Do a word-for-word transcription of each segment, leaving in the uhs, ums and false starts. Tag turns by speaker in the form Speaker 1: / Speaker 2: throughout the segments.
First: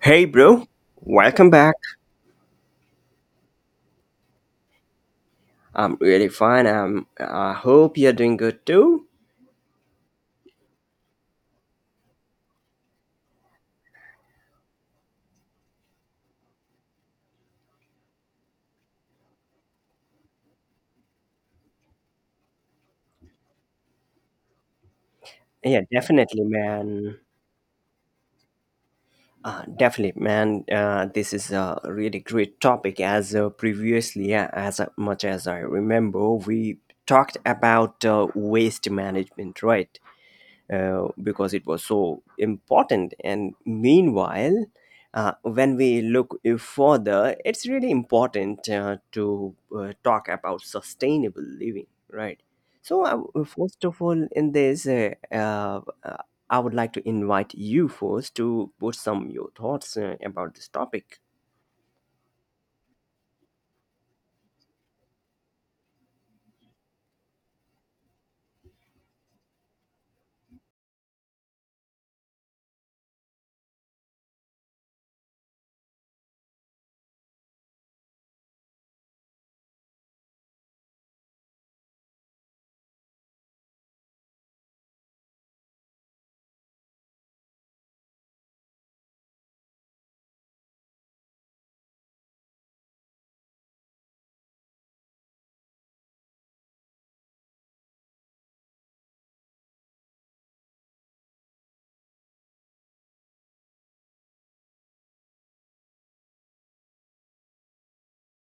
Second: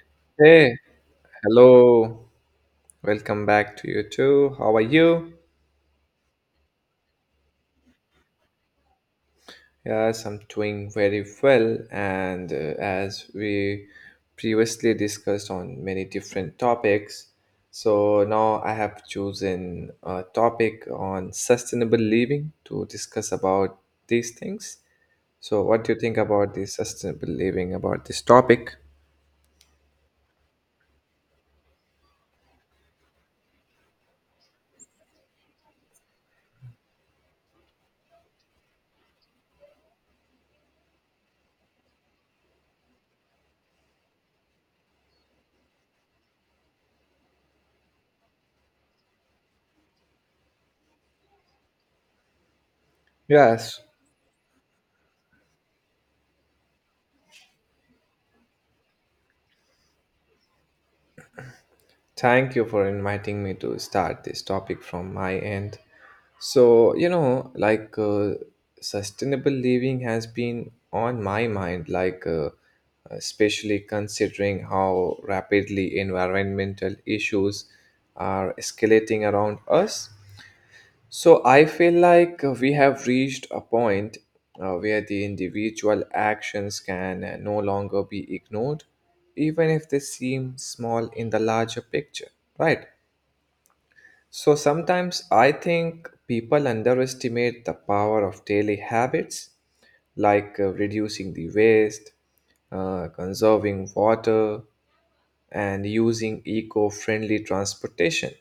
Speaker 1: Hey, bro.
Speaker 2: Hey,
Speaker 1: Welcome back.
Speaker 2: hello. Welcome back to you too. How are you?
Speaker 1: I'm really fine. I'm, I hope you're doing good too.
Speaker 2: Yes, I'm doing very well. And uh, as we previously discussed on many different topics, so now I have chosen a topic on sustainable living to discuss about these things. So,
Speaker 1: Yeah,
Speaker 2: what do you think
Speaker 1: definitely,
Speaker 2: about the
Speaker 1: man.
Speaker 2: sustainable living about this topic?
Speaker 1: Uh, definitely, man. Uh, this is a really great topic. As uh, previously, yeah, as much as I remember, we talked about uh, waste management, right? Uh, because it was so important. And meanwhile, uh, when we look further, it's really important uh, to uh, talk about sustainable living, right? So, uh,
Speaker 2: Yes.
Speaker 1: first of all, in this, uh, uh, I would like to invite you first to put some your thoughts uh, about this topic.
Speaker 2: Thank you for inviting me to start this topic from my end. So, you know, like uh, sustainable living has been on my mind, like uh, especially considering how rapidly environmental issues are escalating around us. So I feel like uh, we have reached a point uh, where the individual actions can uh, no longer be ignored, even if they seem small in the larger picture, right? So sometimes I think people underestimate the power of daily habits like uh, reducing the waste, uh, conserving water, and using eco friendly transportation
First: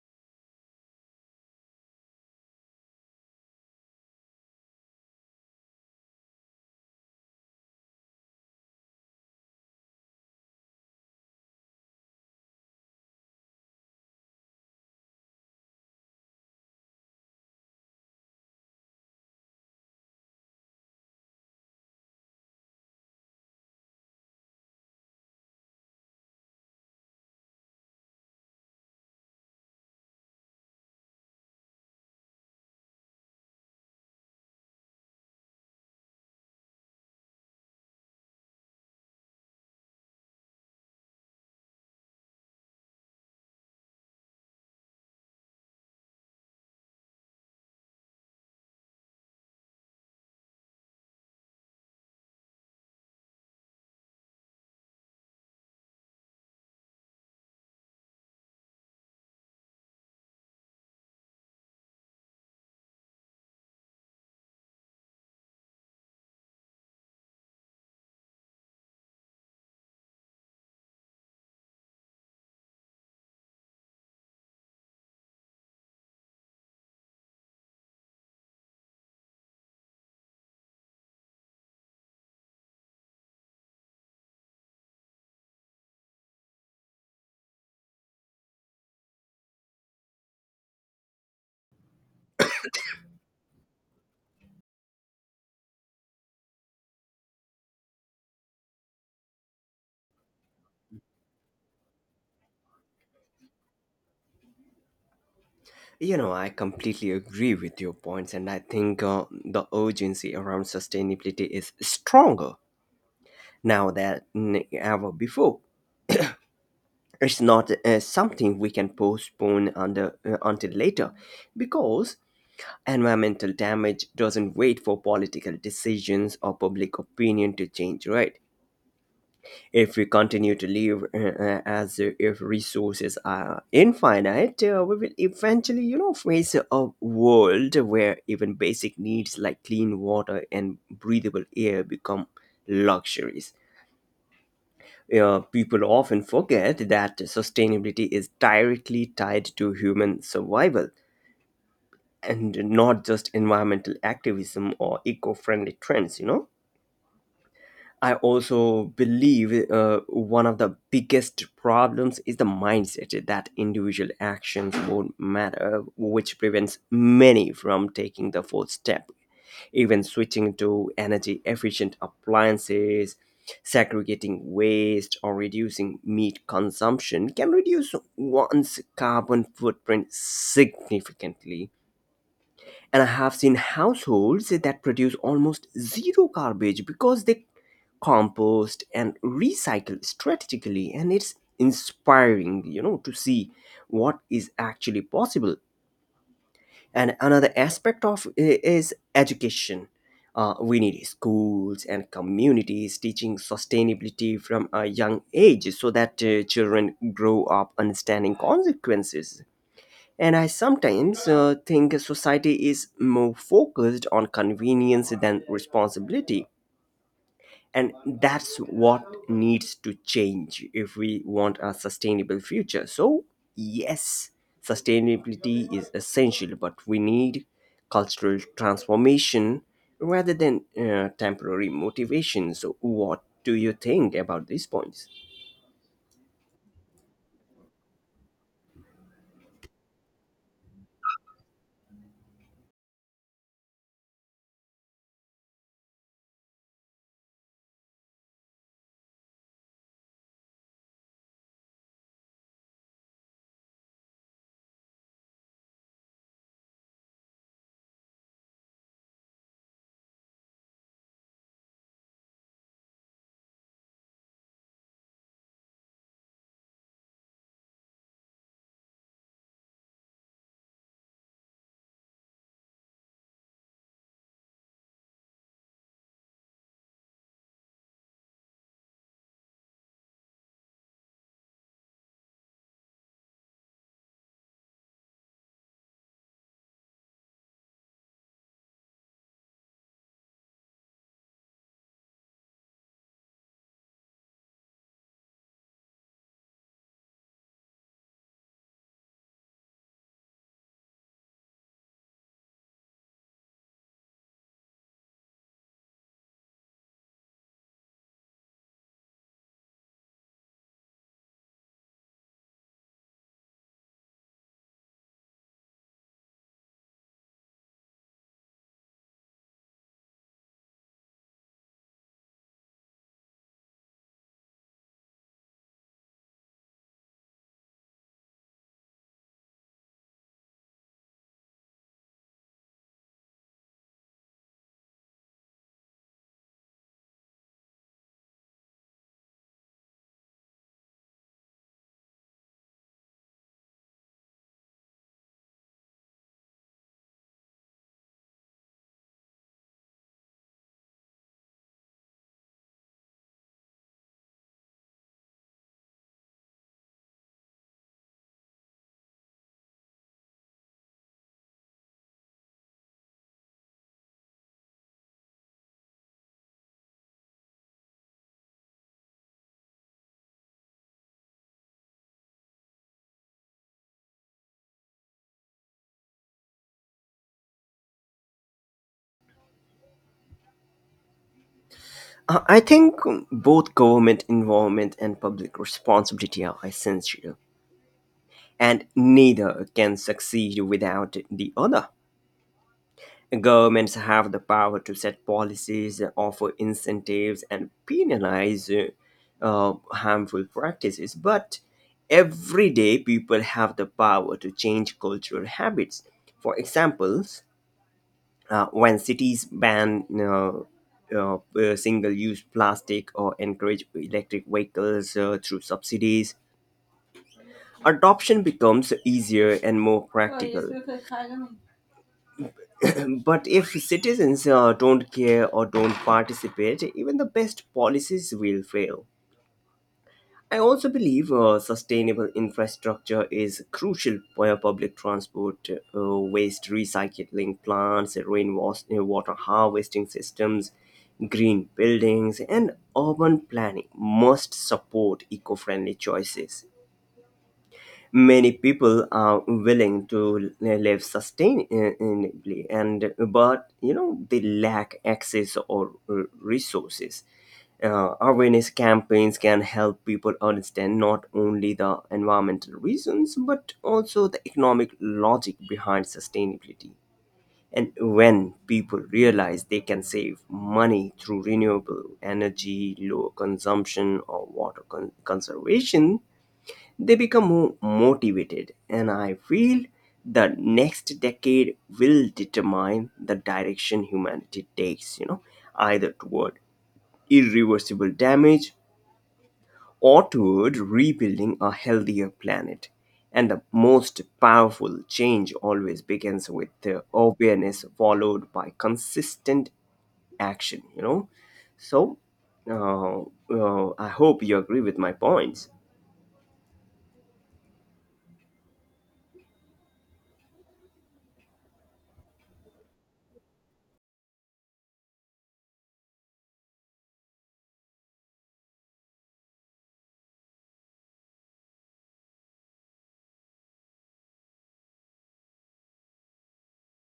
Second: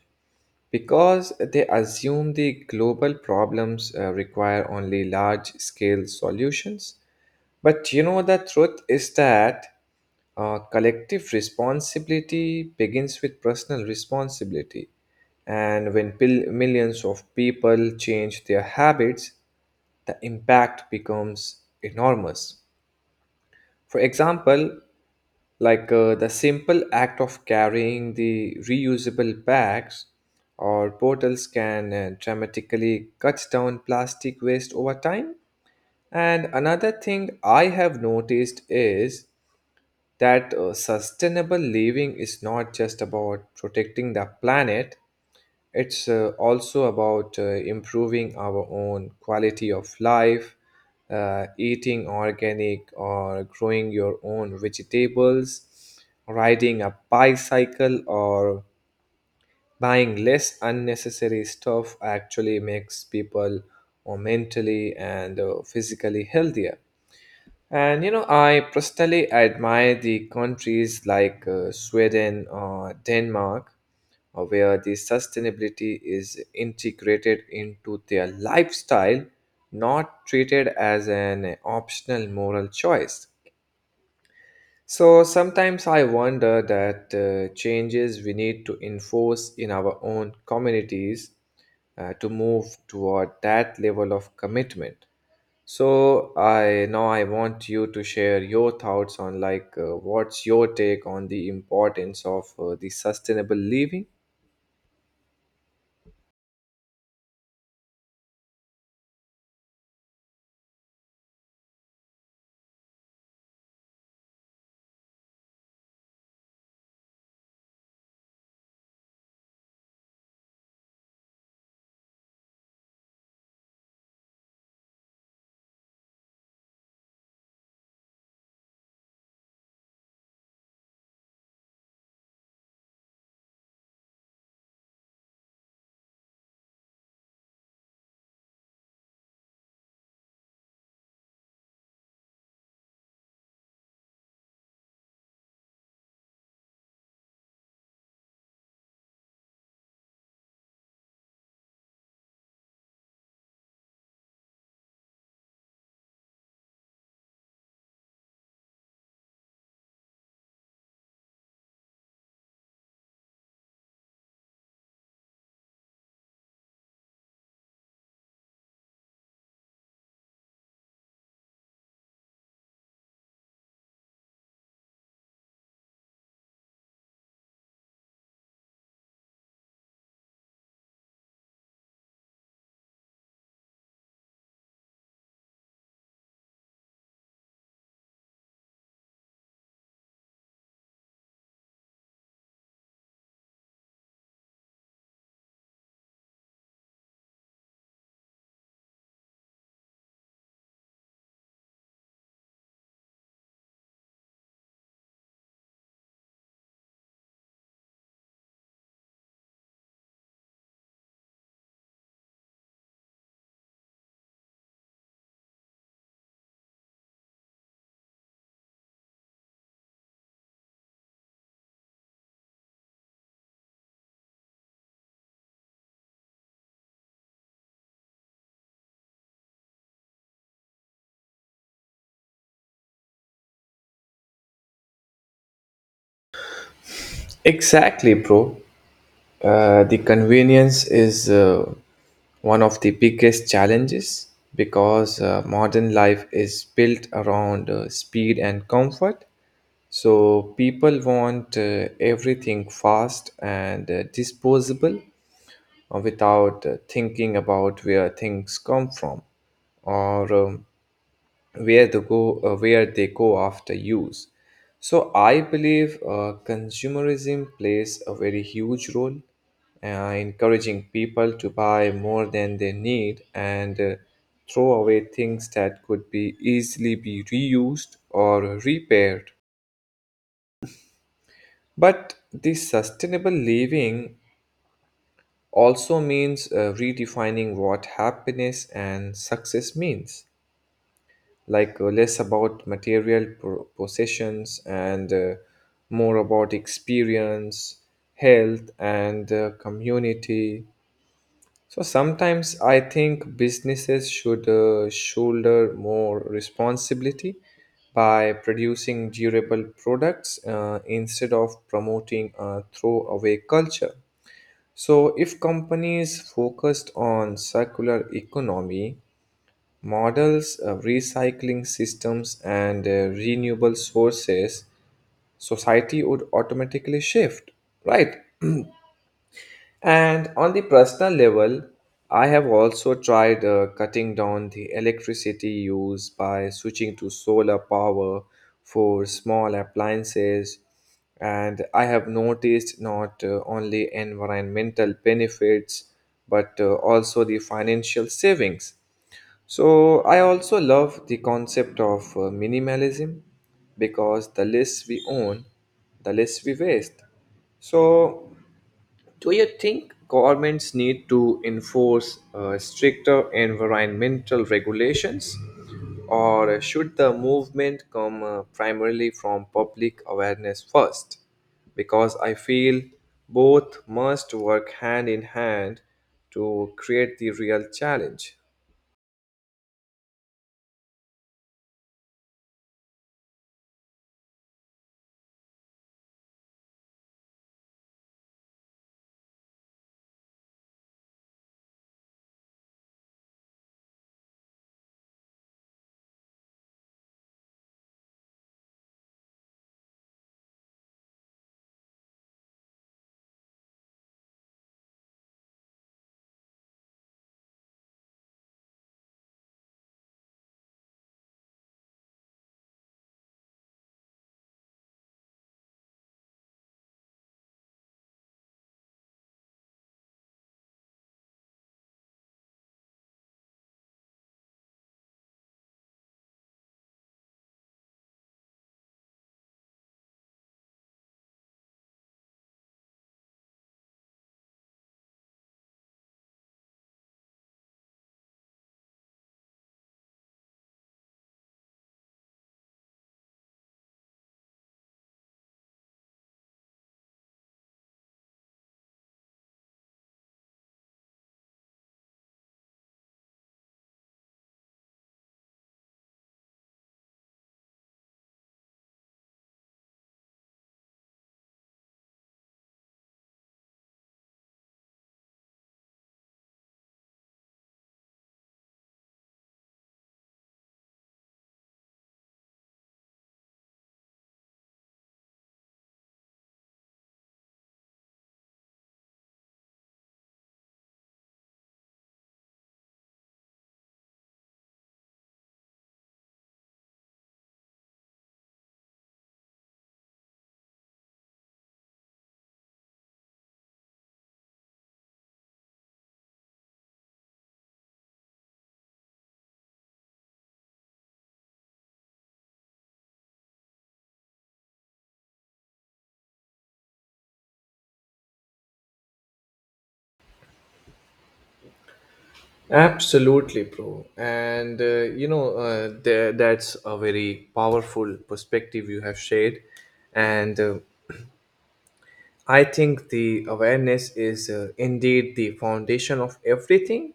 Speaker 2: because they assume the global problems uh, require only large scale solutions. But you know, the truth is that uh, collective responsibility begins with personal responsibility. And when pil- millions of people change their habits, the impact becomes enormous. For example, like uh, the simple act of carrying the reusable bags or bottles can uh, dramatically cut down plastic waste over time. And another thing I have noticed is that uh, sustainable living is not just about protecting the planet. It's uh, also about uh, improving our own quality of life. Uh, eating organic or growing your own vegetables, riding a bicycle or buying less unnecessary stuff actually makes people uh, mentally and uh, physically healthier. And you know, I personally admire the countries like uh, Sweden or Denmark, uh, where the sustainability is integrated into their lifestyle, not treated as an optional moral choice. So sometimes I wonder that uh, changes we need to enforce in our own communities uh, to move toward that level of commitment. So I now I want you to share your thoughts on like uh, what's your take on the importance of uh, the sustainable living?
Speaker 1: You know, I completely agree with your points, and I think uh, the urgency around sustainability is stronger now than ever before. It's not uh, something we can postpone under, uh, until later, because environmental damage doesn't wait for political decisions or public opinion to change, right? If we continue to live uh, uh, as if resources are infinite, uh, we will eventually, you know, face a world where even basic needs like clean water and breathable air become luxuries. Uh, people often forget that sustainability is directly tied to human survival and not just environmental activism or eco friendly trends, you know? I also believe uh, one of the biggest problems is the mindset that individual actions won't matter, which prevents many from taking the full step. Even switching to energy efficient appliances, segregating waste, or reducing meat consumption can reduce one's carbon footprint significantly. And I have seen households that produce almost zero garbage because they compost and recycle strategically. And it's inspiring, you know, to see what is actually possible. And another aspect of i- is education. Uh, we need schools and communities teaching sustainability from a young age so that uh, children grow up understanding consequences. And I sometimes uh, think society is more focused on convenience than responsibility. And that's what needs to change if we want a sustainable future. So, yes, sustainability is essential, but we need cultural transformation rather than uh, temporary motivation. So, what do you think about these points?
Speaker 2: Exactly, bro. Uh, the convenience is uh, one of the biggest challenges because uh, modern life is built around uh, speed and comfort. So people want uh, everything fast and uh, disposable uh, without uh, thinking about where things come from or um, where they go uh, where they go after use. So I believe uh, consumerism plays a very huge role, uh, encouraging people to buy more than they need and uh, throw away things that could be easily be reused or repaired. But the sustainable living also means uh, redefining what happiness and success means, like uh, less about material pro- possessions and uh, more about experience, health, and uh, community. So sometimes I think businesses should uh, shoulder more responsibility by producing durable products uh, instead of promoting a throwaway culture. So, if companies focused on circular economy models, uh, recycling systems, and uh, renewable sources, society would automatically shift, right? And on the personal level, I have also tried uh, cutting down the electricity use by switching to solar power for small appliances. And I have noticed not uh, only environmental benefits but uh, also the financial savings. So I also love the concept of uh, minimalism because the less we own, the less we waste. So do you think governments need to enforce uh, stricter environmental regulations, or should the movement come uh, primarily from public awareness first? Because I feel both must work hand in hand to create the real challenge.
Speaker 1: Uh, I think both government involvement and public responsibility are essential, and neither can succeed without the other. Governments have the power to set policies, offer incentives, and penalize uh, uh, harmful practices, but everyday people have the power to change cultural habits. For examples, uh, when cities ban uh, uh, single use plastic or encourage electric vehicles uh, through subsidies, adoption becomes easier and more practical. But if citizens uh, don't care or don't participate, even the best policies will fail. I also believe uh, sustainable infrastructure is crucial for public transport, uh, waste recycling plants, rainwater harvesting systems, green buildings, and urban planning must support eco friendly choices. Many people are willing to uh, live sustainably, and but you know they lack access or uh, resources. Uh, awareness campaigns can help people understand not only the environmental reasons but also the economic logic behind sustainability. And when people realize they can save money through renewable energy, lower consumption, or water con- conservation, they become more motivated, and I feel the next decade will determine the direction humanity takes, you know, either toward irreversible damage or toward rebuilding a healthier planet. And the most powerful change always begins with the awareness followed by consistent action, you know. So uh, uh, i hope you agree with my points.
Speaker 2: Absolutely, bro. And uh, you know, uh, there, that's a very powerful perspective you have shared. And uh, I think the awareness is uh, indeed the foundation of everything.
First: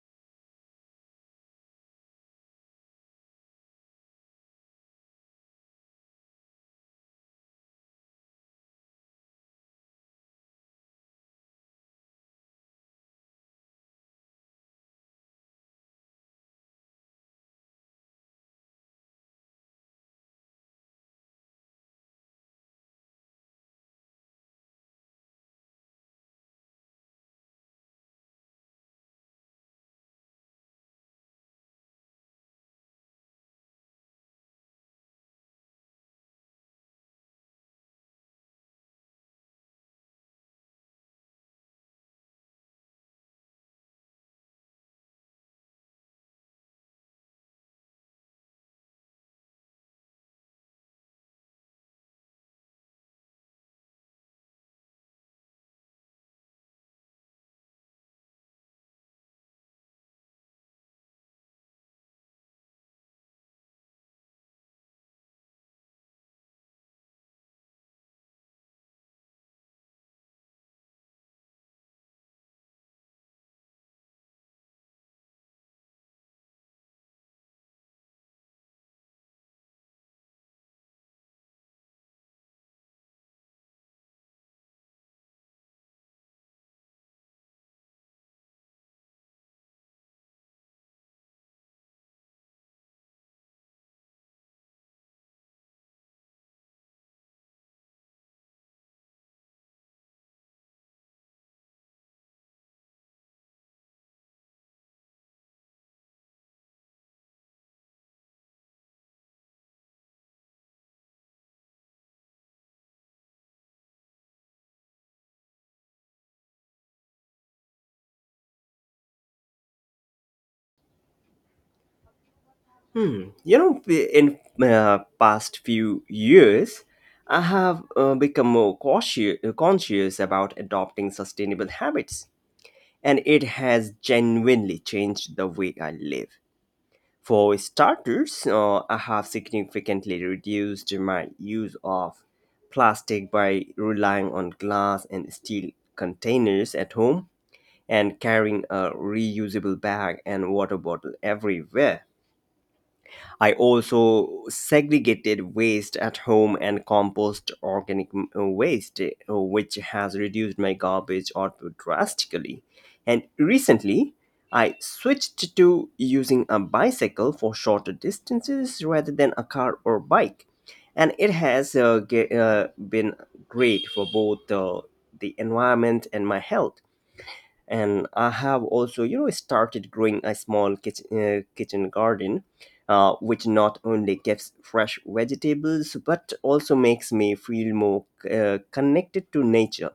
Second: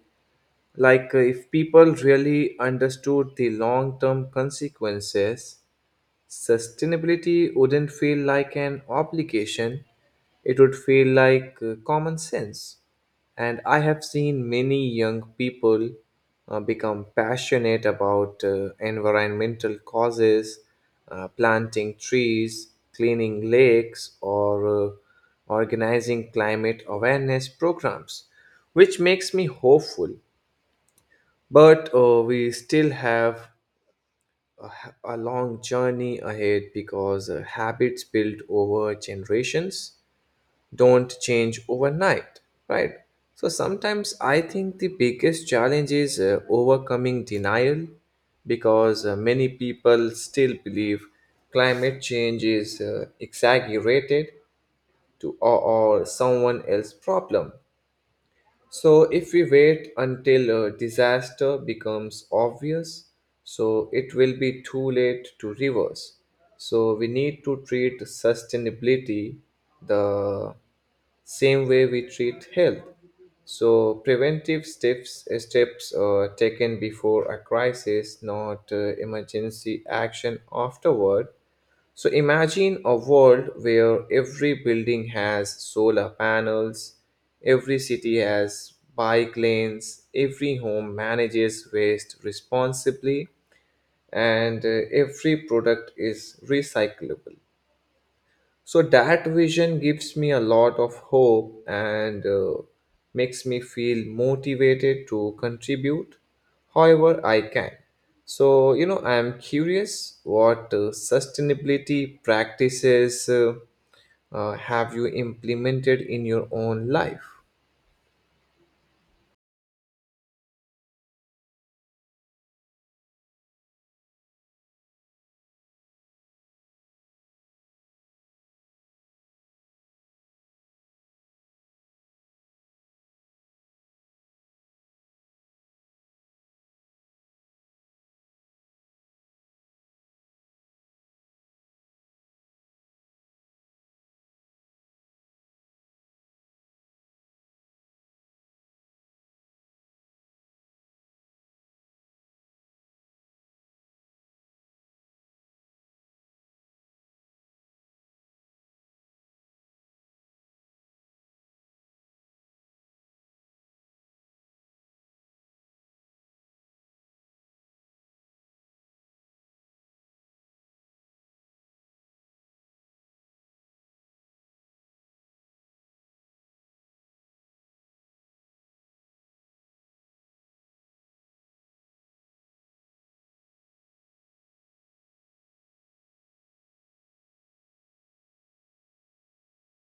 Speaker 2: Like, uh, if people really understood the long term consequences, sustainability wouldn't feel like an obligation, it would feel like uh, common sense. And I have seen many young people uh, become passionate about uh, environmental causes, uh, planting trees, cleaning lakes, or uh, organizing climate awareness programs, which makes me hopeful. But uh, we still have a, h- a long journey ahead because uh, habits built over generations don't change overnight, right? So sometimes I think the biggest challenge is uh, overcoming denial because uh, many people still believe climate change is uh, exaggerated to or, or someone else's problem. So, if we wait until a disaster becomes obvious, so it will be too late to reverse. So, we need to treat sustainability the same way we treat health. So, preventive steps, steps uh, taken before a crisis, not uh, emergency action afterward. So imagine a world where every building has solar panels, every city has bike lanes, every home manages waste responsibly, and uh, every product is recyclable. So that vision gives me a lot of hope and uh, makes me feel motivated to contribute however I can. So, you know, I am curious what uh, sustainability practices uh, uh, have you implemented in your own life?
Speaker 1: Hmm. You know, p- in uh, past few years, I have uh, become more cautious, uh, conscious about adopting sustainable habits, and it has genuinely changed the way I live. For starters, uh, I have significantly reduced my use of plastic by relying on glass and steel containers at home and carrying a reusable bag and water bottle everywhere. I also segregated waste at home and compost organic m- uh, waste, uh, which has reduced my garbage output drastically. And recently, I switched to using a bicycle for shorter distances rather than a car or bike. And it has uh, ge- uh, been great for both uh, the environment and my health. And I have also, you know, started growing a small kitchen, uh, kitchen garden, uh, which not only gives fresh vegetables but also makes me feel more uh, connected to nature.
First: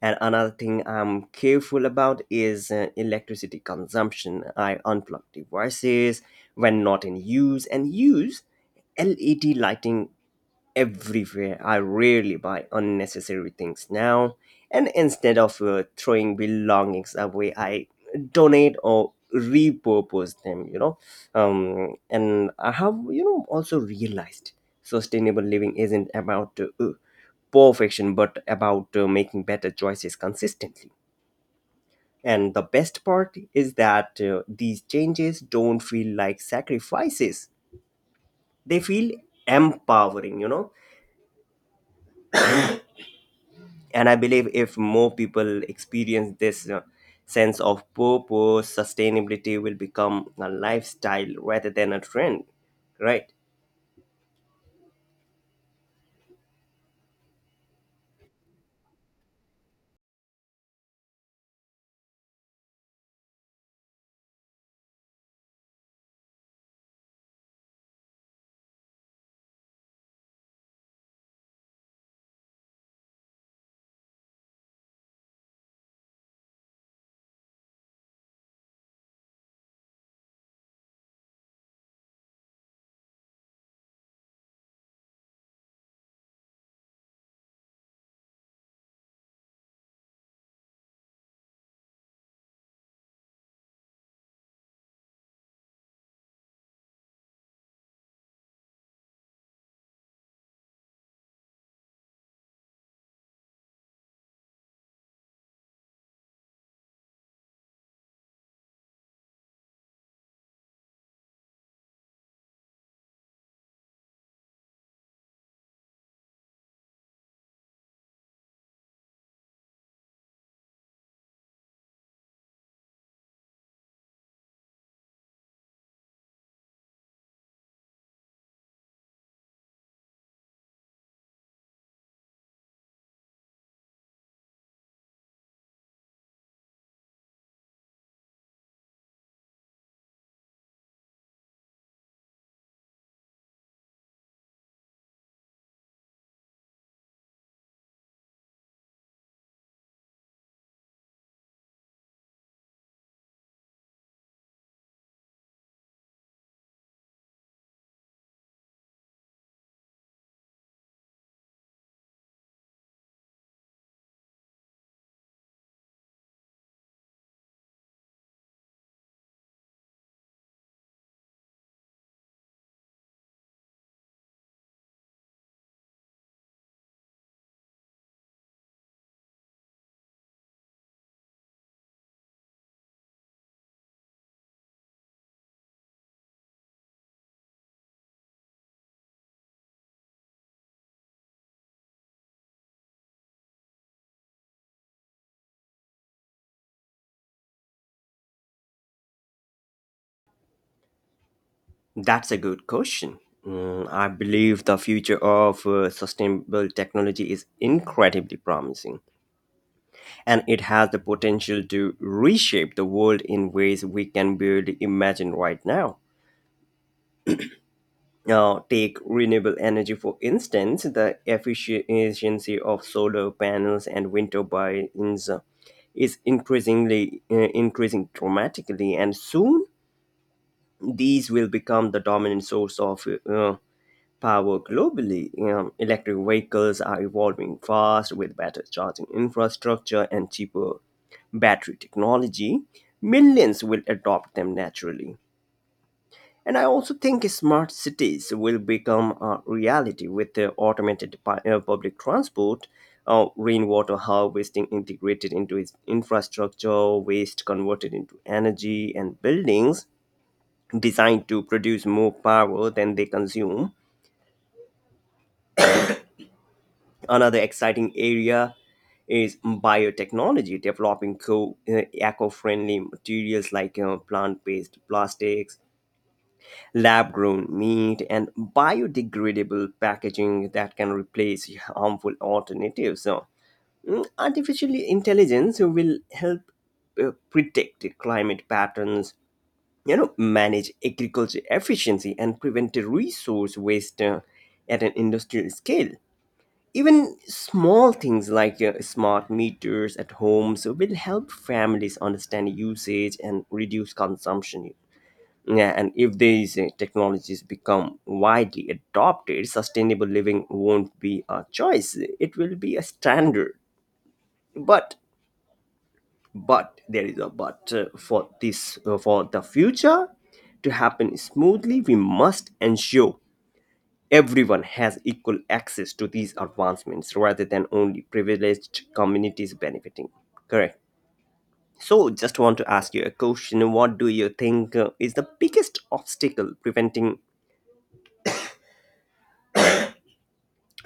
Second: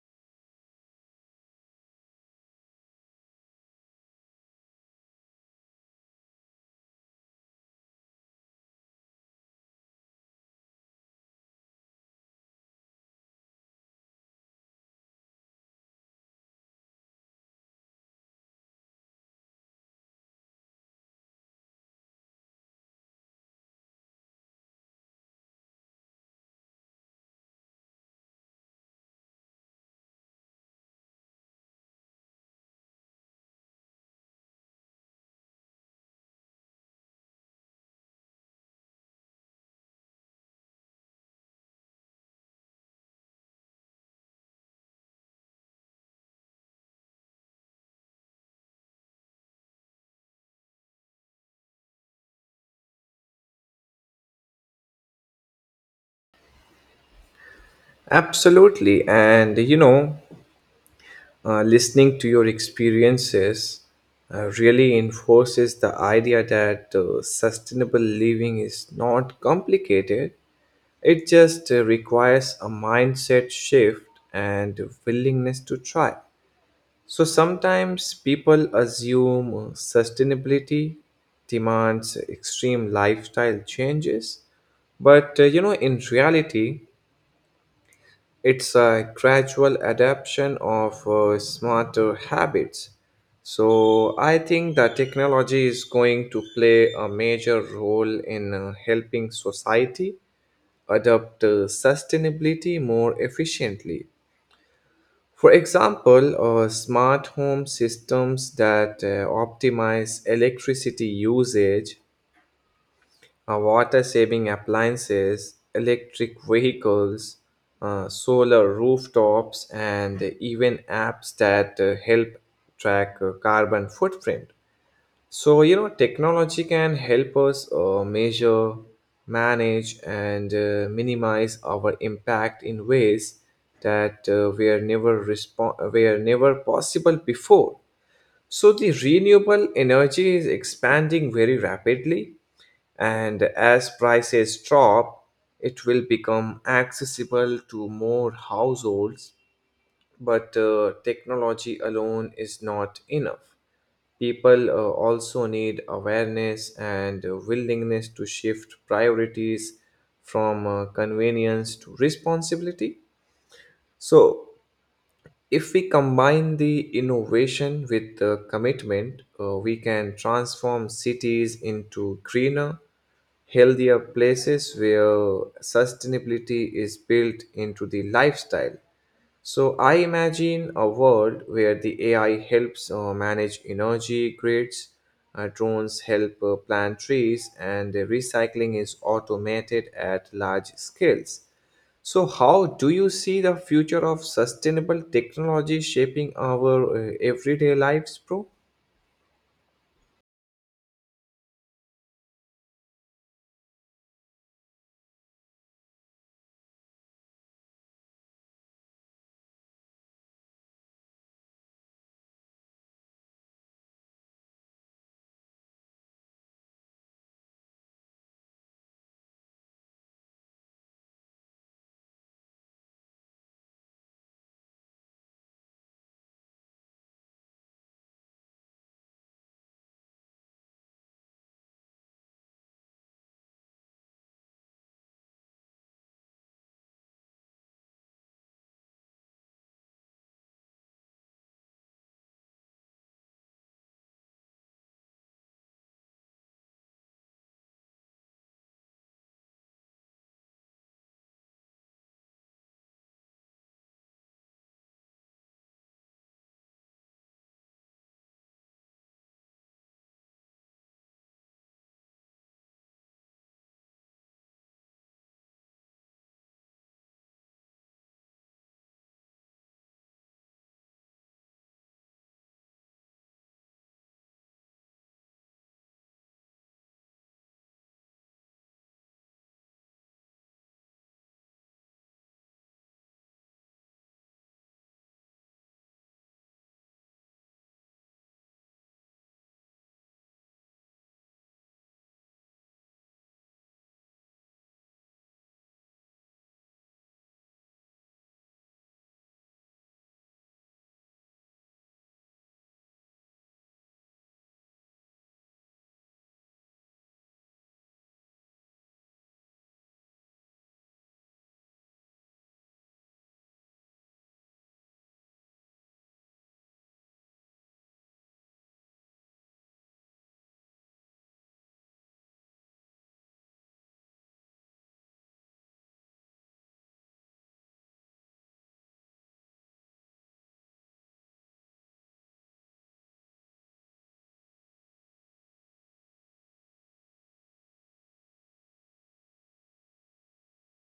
Speaker 1: And another thing I'm careful about is uh, electricity consumption. I unplug devices when not in use and use L E D lighting everywhere. I rarely buy unnecessary things now. And instead of uh, throwing belongings away, I donate or repurpose them, you know. Um, and I have, you know, also realized sustainable living isn't about uh, uh, perfection, but about uh, making better choices consistently. And the best part is that uh, these changes don't feel like sacrifices, they feel empowering, you know. And I believe if more people experience this uh, sense of purpose, sustainability will become a lifestyle rather than a trend, right?
Speaker 2: Absolutely. And, you know, Uh, listening to your experiences uh, really enforces the idea that uh, sustainable living is not complicated. It just uh, requires a mindset shift and willingness to try. So sometimes people assume uh, sustainability demands extreme lifestyle changes, but uh, you know, in reality, it's a gradual adaptation of uh, smarter habits. So I think that technology is going to play a major role in uh, helping society adopt uh, sustainability more efficiently. For example, uh, smart home systems that uh, optimize electricity usage, uh, water saving appliances, electric vehicles, uh, solar rooftops, and even apps that uh, help track uh, carbon footprint. So, you know, technology can help us uh, measure, manage, and uh, minimize our impact in ways that uh, were never respon- were never possible before. So the renewable energy is expanding very rapidly, and as prices drop it will become accessible to more households. But uh, technology alone is not enough. People uh, also need awareness and uh, willingness to shift priorities from uh, convenience to responsibility. So if we combine the innovation with the commitment, uh, we can transform cities into greener, healthier places where sustainability is built into the lifestyle. So, I imagine a world where the A I helps uh, manage energy grids, uh, drones help uh, plant trees, and uh, recycling is automated at large scales. So, how do you see the future of sustainable technology shaping our uh, everyday lives, bro?
Speaker 1: That's a good question. Mm, i believe the future of uh, sustainable technology is incredibly promising, and it has the potential to reshape the world in ways we can barely imagine right now. Uh, take renewable energy, for instance. The efficiency of solar panels and wind turbines uh, is increasingly uh, increasing dramatically, and soon these will become the dominant source of uh, power globally. Um, electric vehicles are evolving fast with better charging infrastructure and cheaper battery technology. Millions will adopt them naturally. And I also think smart cities will become a reality with the automated pu- uh, public transport, uh, rainwater harvesting integrated into its infrastructure, waste converted into energy, and buildings designed to produce more power than they consume. Another exciting area is biotechnology, developing co- uh, eco-friendly materials like uh, plant-based plastics, lab grown meat, and biodegradable packaging that can replace harmful alternatives. So, mm, artificial intelligence will help uh, predict climate patterns, you know, manage agriculture efficiency, and prevent resource waste uh, at an industrial scale. Even small things like uh, smart meters at homes will help families understand usage and reduce consumption. Yeah, and if these uh, technologies become widely adopted, sustainable living won't be a choice. It will be a standard. But but there is a but, uh, for this uh, for the future to happen smoothly, we must ensure everyone has equal access to these advancements rather than only privileged communities benefiting. Correct. So, just want to ask you a question. What do you think uh, is the biggest obstacle preventing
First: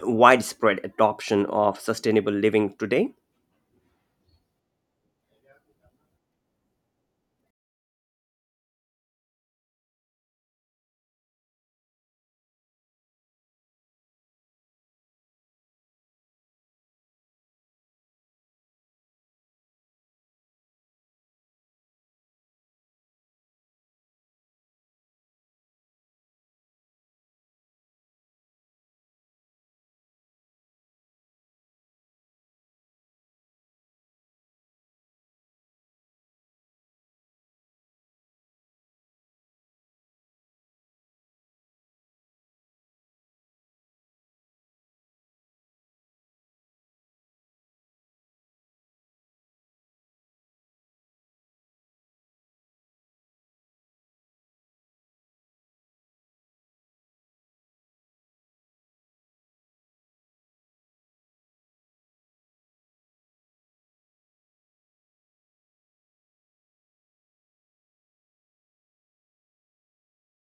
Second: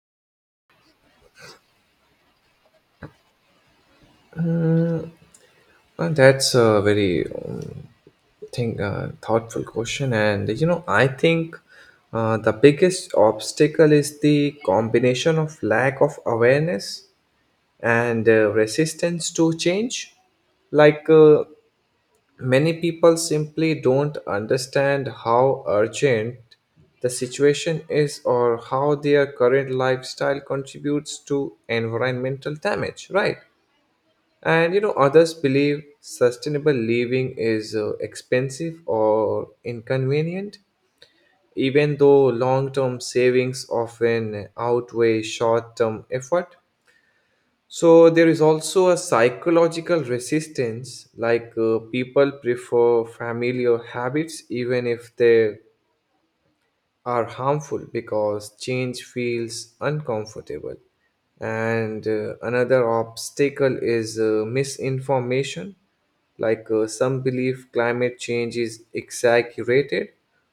Speaker 1: widespread adoption of sustainable living today?
Speaker 2: Uh, that's a very um, think, uh, thoughtful question, and you know, I think uh, the biggest obstacle is the combination of lack of awareness and uh, resistance to change. Like, uh, Many people simply don't understand how urgent the situation is or how their current lifestyle contributes to environmental damage, right? And you know, others believe sustainable living is uh, expensive or inconvenient, even though long term savings often outweigh short term effort. So there is also a psychological resistance, like uh, people prefer familiar habits even if they are harmful because change feels uncomfortable. And uh, another obstacle is uh, misinformation, like uh, some believe climate change is exaggerated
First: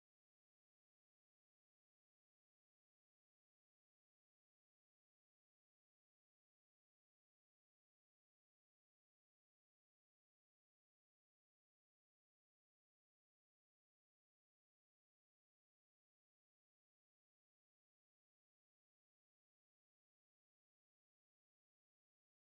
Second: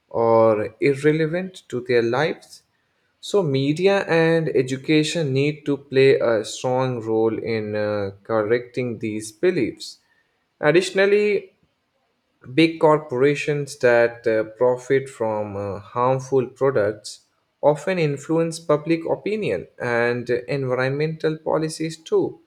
Speaker 2: or irrelevant to their lives. So, media and education need to play a strong role in uh, correcting these beliefs. Additionally, big corporations that uh, profit from uh, harmful products often influence public opinion and environmental policies too.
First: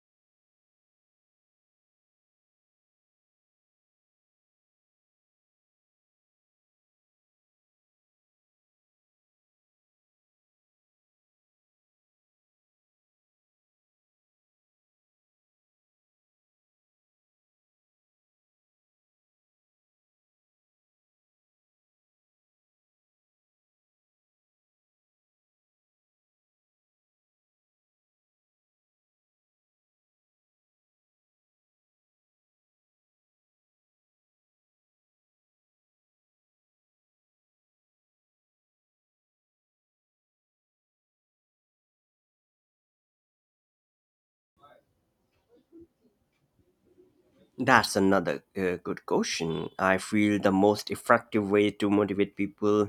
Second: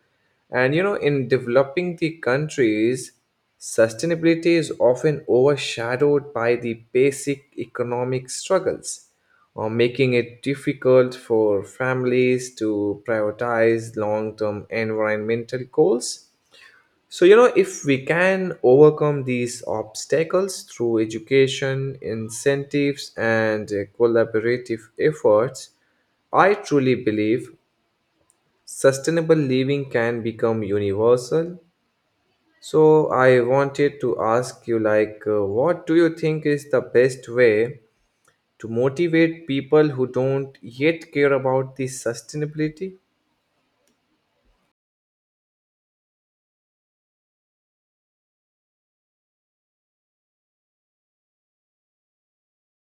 Speaker 2: And you know, in developing the countries, sustainability is often overshadowed by the basic economic struggles, or making it difficult for families to prioritize long term environmental goals. So, you know, if we can overcome these obstacles through education, incentives, and uh, collaborative efforts, I truly believe sustainable living can become universal. So, I wanted to ask you, like, uh, what do you think is the best way to motivate people who don't yet care about the sustainability?
Speaker 1: That's another uh, good question. I feel the most effective way to motivate people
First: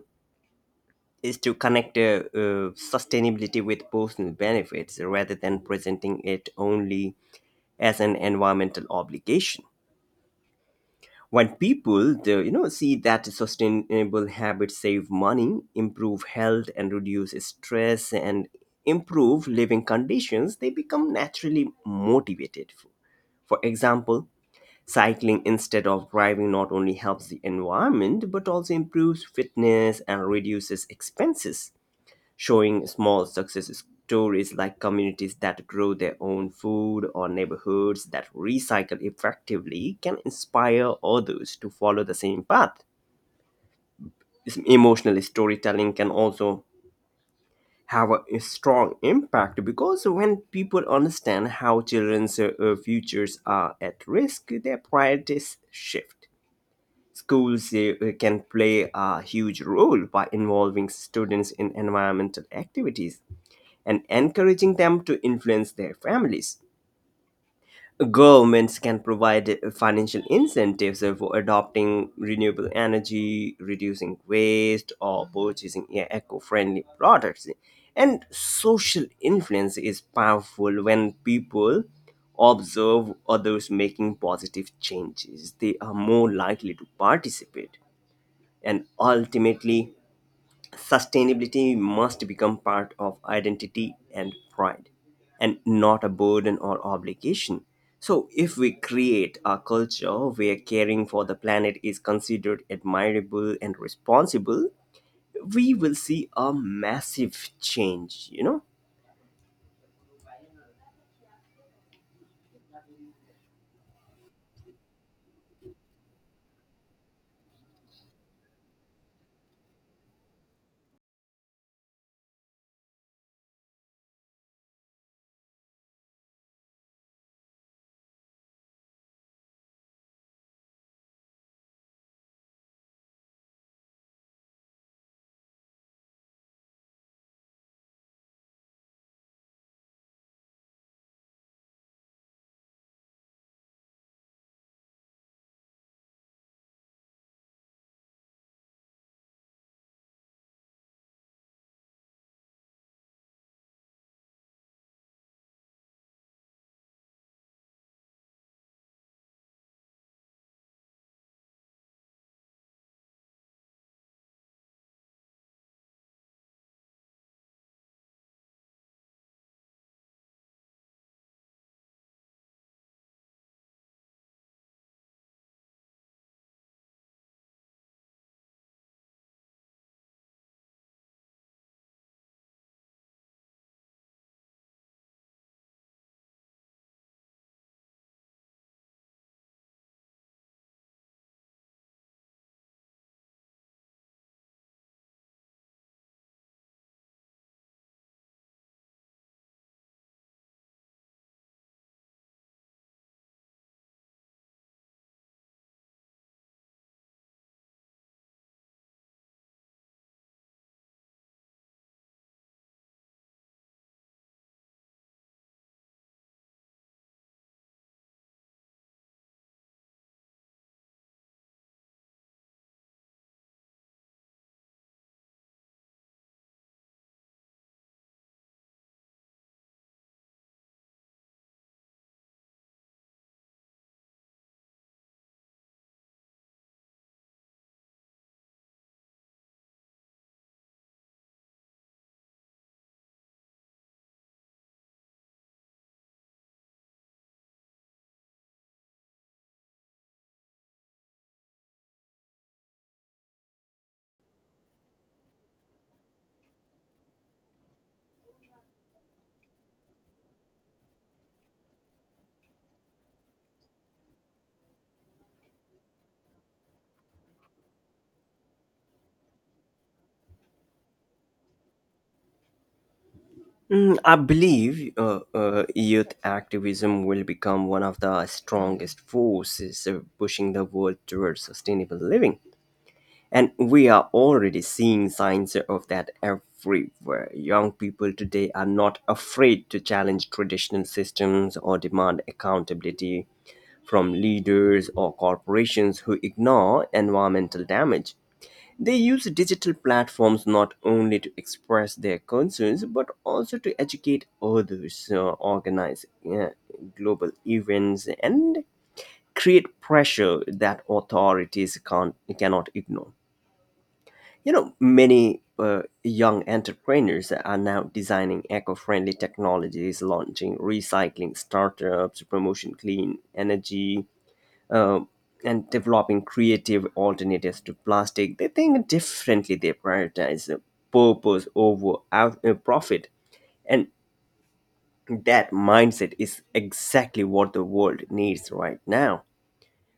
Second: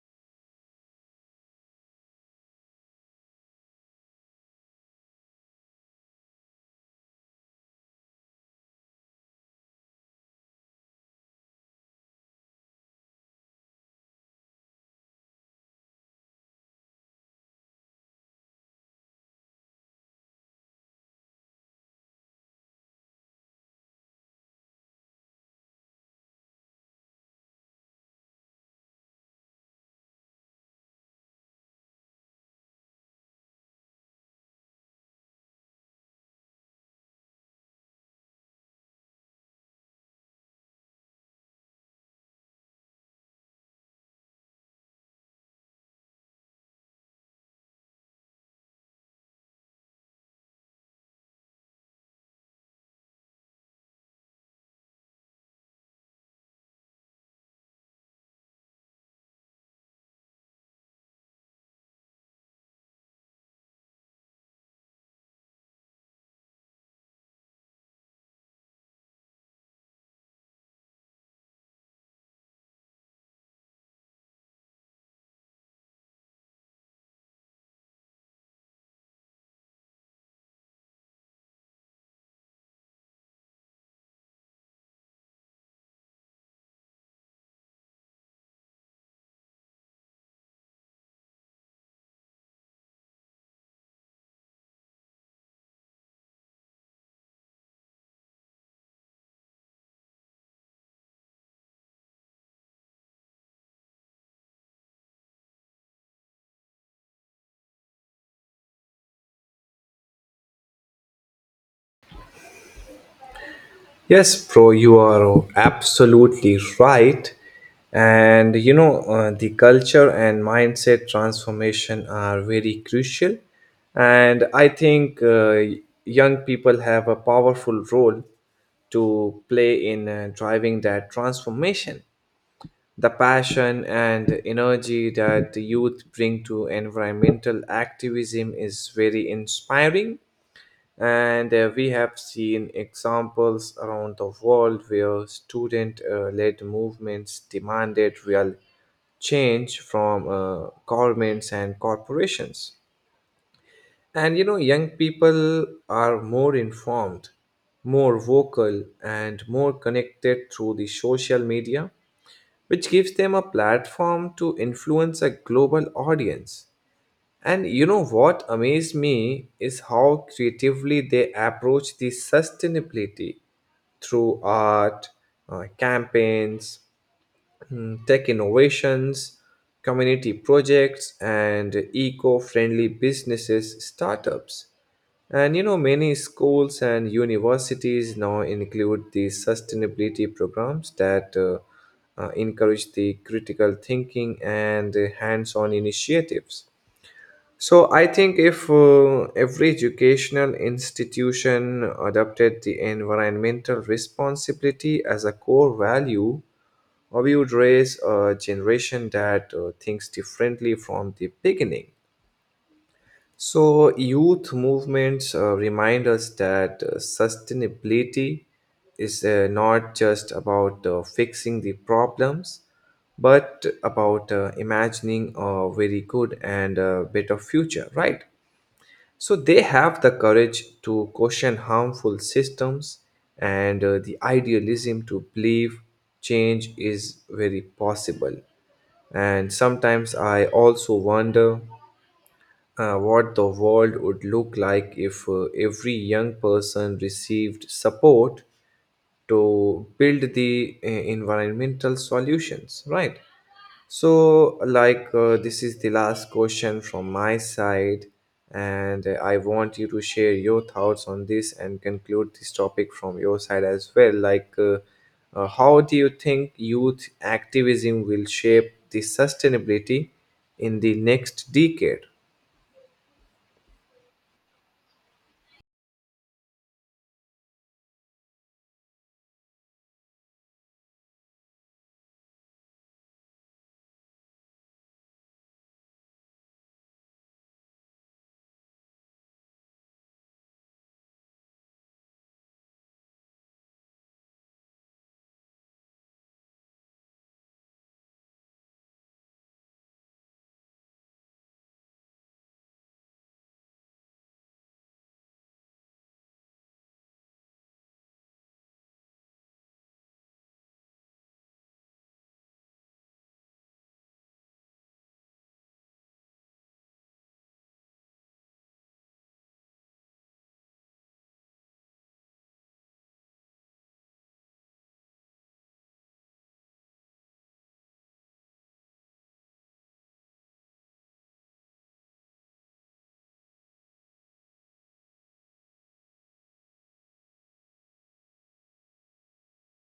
Speaker 1: is to connect uh, uh, sustainability with personal benefits rather than presenting it only as an environmental obligation. When people, the, you know, see that sustainable habits save money, improve health, and reduce stress and improve living conditions, they become naturally motivated. For example, cycling instead of driving not only helps the environment but also improves fitness and reduces expenses. Showing small success stories like communities that grow their own food or neighborhoods that recycle effectively can inspire others to follow the same path. This emotional storytelling can also have a, a strong impact, because when people understand how children's uh, uh, futures are at risk, their priorities shift. Schools uh, can play a huge role by involving students in environmental activities and encouraging them to influence their families. Governments can provide financial incentives for adopting renewable energy, reducing waste, or purchasing eco friendly products. And social influence is powerful. When people observe others making positive changes, they are more likely to participate, and ultimately sustainability must become part of identity and pride, and not a burden or obligation. So if we create a culture where caring for the planet is considered admirable and responsible, we will see a massive change, you know.
Speaker 2: Yes, bro, you are absolutely right. And you know, uh, the culture and mindset transformation are very crucial. And I think uh, young people have a powerful role to play in uh, driving that transformation. The passion and energy that the youth bring to environmental activism is very inspiring, and uh, we have seen examples around the world where student uh, led movements demanded real change from uh, governments and corporations. And you know, young people are more informed, more vocal, and more connected through the social media, which gives them a platform to influence a global audience. And you know what amazed me is how creatively they approach the sustainability through art, uh, campaigns, mm, tech innovations, community projects, and eco-friendly businesses, startups. And you know, many schools and universities now include these sustainability programs that uh, uh, encourage the critical thinking and uh, hands-on initiatives. So I think if uh, every educational institution adopted the environmental responsibility as a core value, uh, we would raise a generation that uh, thinks differently from the beginning. So youth movements uh, remind us that uh, sustainability is uh, not just about uh, fixing the problems, but about uh, imagining a very good and uh, better future, right? So they have the courage to question harmful systems and uh, the idealism to believe change is very possible. And sometimes I also wonder uh, what the world would look like if uh, every young person received support to build the uh, environmental solutions, right? So, like, uh, this is the last question from my side, and uh, I want you to share your thoughts on this and conclude this topic from your side as well. Like, uh, uh, how do you think youth activism will shape the sustainability in the next decade?
Speaker 1: Mm, I believe uh, uh, youth activism will become one of the strongest forces uh, pushing the world towards sustainable living. And we are already seeing signs of that everywhere. Young people today are not afraid to challenge traditional systems or demand accountability from leaders or corporations who ignore environmental damage. They use digital platforms not only to express their concerns but also to educate others, uh, organize uh, global events, and create pressure that authorities can't, cannot ignore, you know. Many uh, young entrepreneurs are now designing eco-friendly technologies, launching recycling startups, promotion clean energy, uh, and developing creative alternatives to plastic. They think differently. They prioritize uh, purpose over out- uh, profit, and that mindset is exactly what the world needs right now.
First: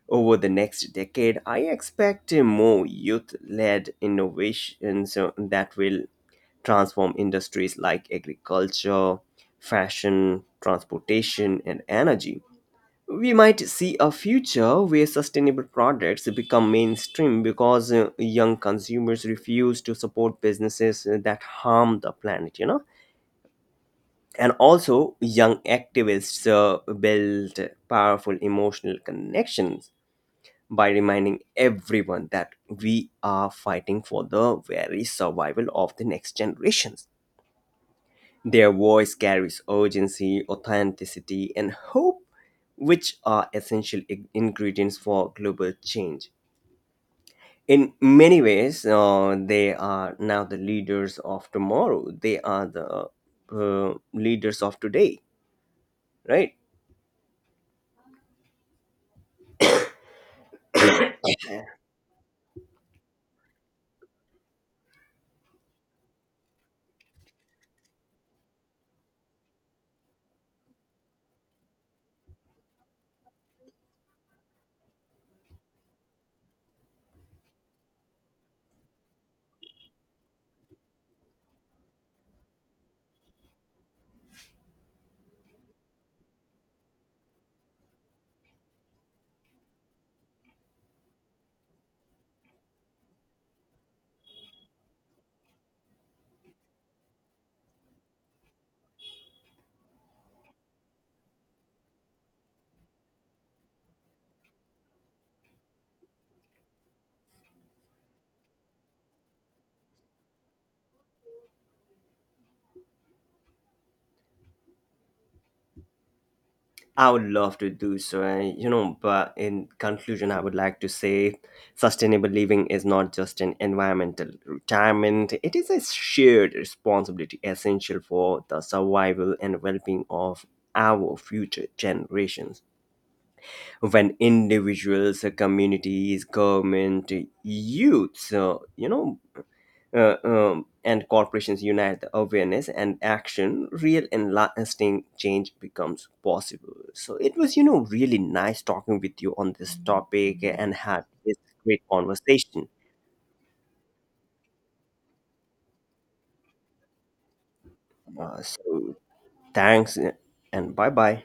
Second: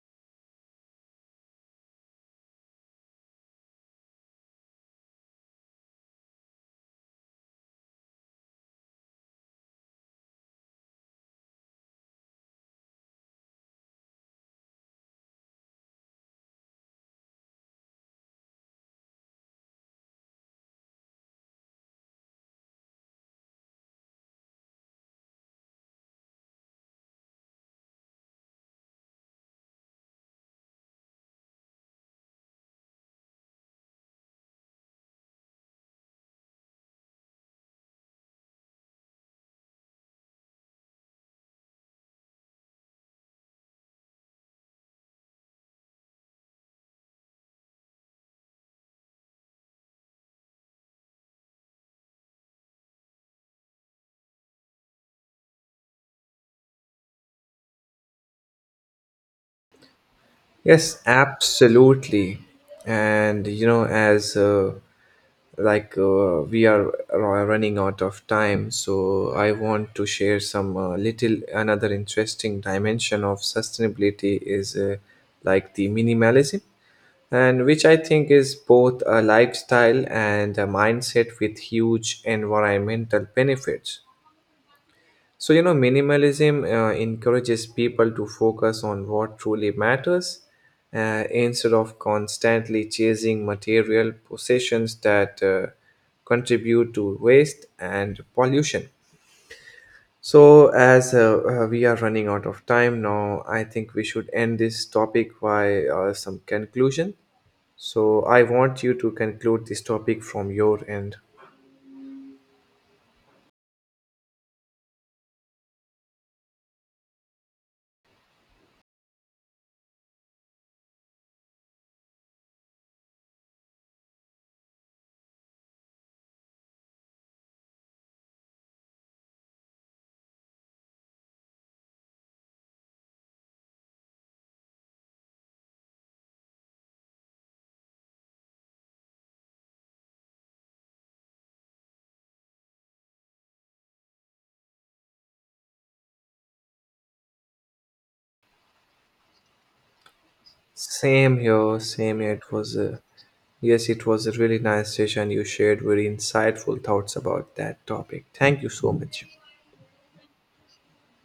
Speaker 1: Over the next decade, I expect uh, more youth led innovations uh, that will transform industries like agriculture, fashion, transportation, and energy. We might see a future where sustainable products become mainstream because uh, young consumers refuse to support businesses uh, that harm the planet, you know. And also, young activists uh, build powerful emotional connections by reminding everyone that we are fighting for the very survival of the next generations. Their voice carries urgency, authenticity, and hope, which are essential i- ingredients for global change. In many ways, uh, they are now the leaders of tomorrow. They are the uh, leaders of today, right?
Speaker 2: Yes, absolutely. And, you know, as uh, like uh, we are ru- running out of time, so I want to share some uh, little another interesting dimension of sustainability is uh, like the minimalism, and which I think is both a lifestyle and a mindset with huge environmental benefits. So, you know, minimalism uh, encourages people to focus on what truly matters uh, instead of constantly chasing material possessions that uh, contribute to waste and pollution. So, as uh, uh, we are running out of time now, I think we should end this topic by uh, some conclusion. So, I want you to conclude this topic from your end.
Speaker 1: I would love to do so, and you know, but in conclusion, I would like to say sustainable living is not just an environmental retirement, it is a shared responsibility essential for the survival and well being of our future generations. When individuals, communities, government, youths, uh, you know, uh, um, and corporations unite the awareness and action, real and lasting change becomes possible. So it was, you know, really nice talking with you on this topic and had this
Speaker 2: Same here,
Speaker 1: great
Speaker 2: same here. It
Speaker 1: conversation.
Speaker 2: was a yes, it was a really nice session. You shared very insightful thoughts about that topic.
Speaker 1: Uh,
Speaker 2: Thank you so
Speaker 1: so
Speaker 2: much.
Speaker 1: thanks, uh, and bye bye.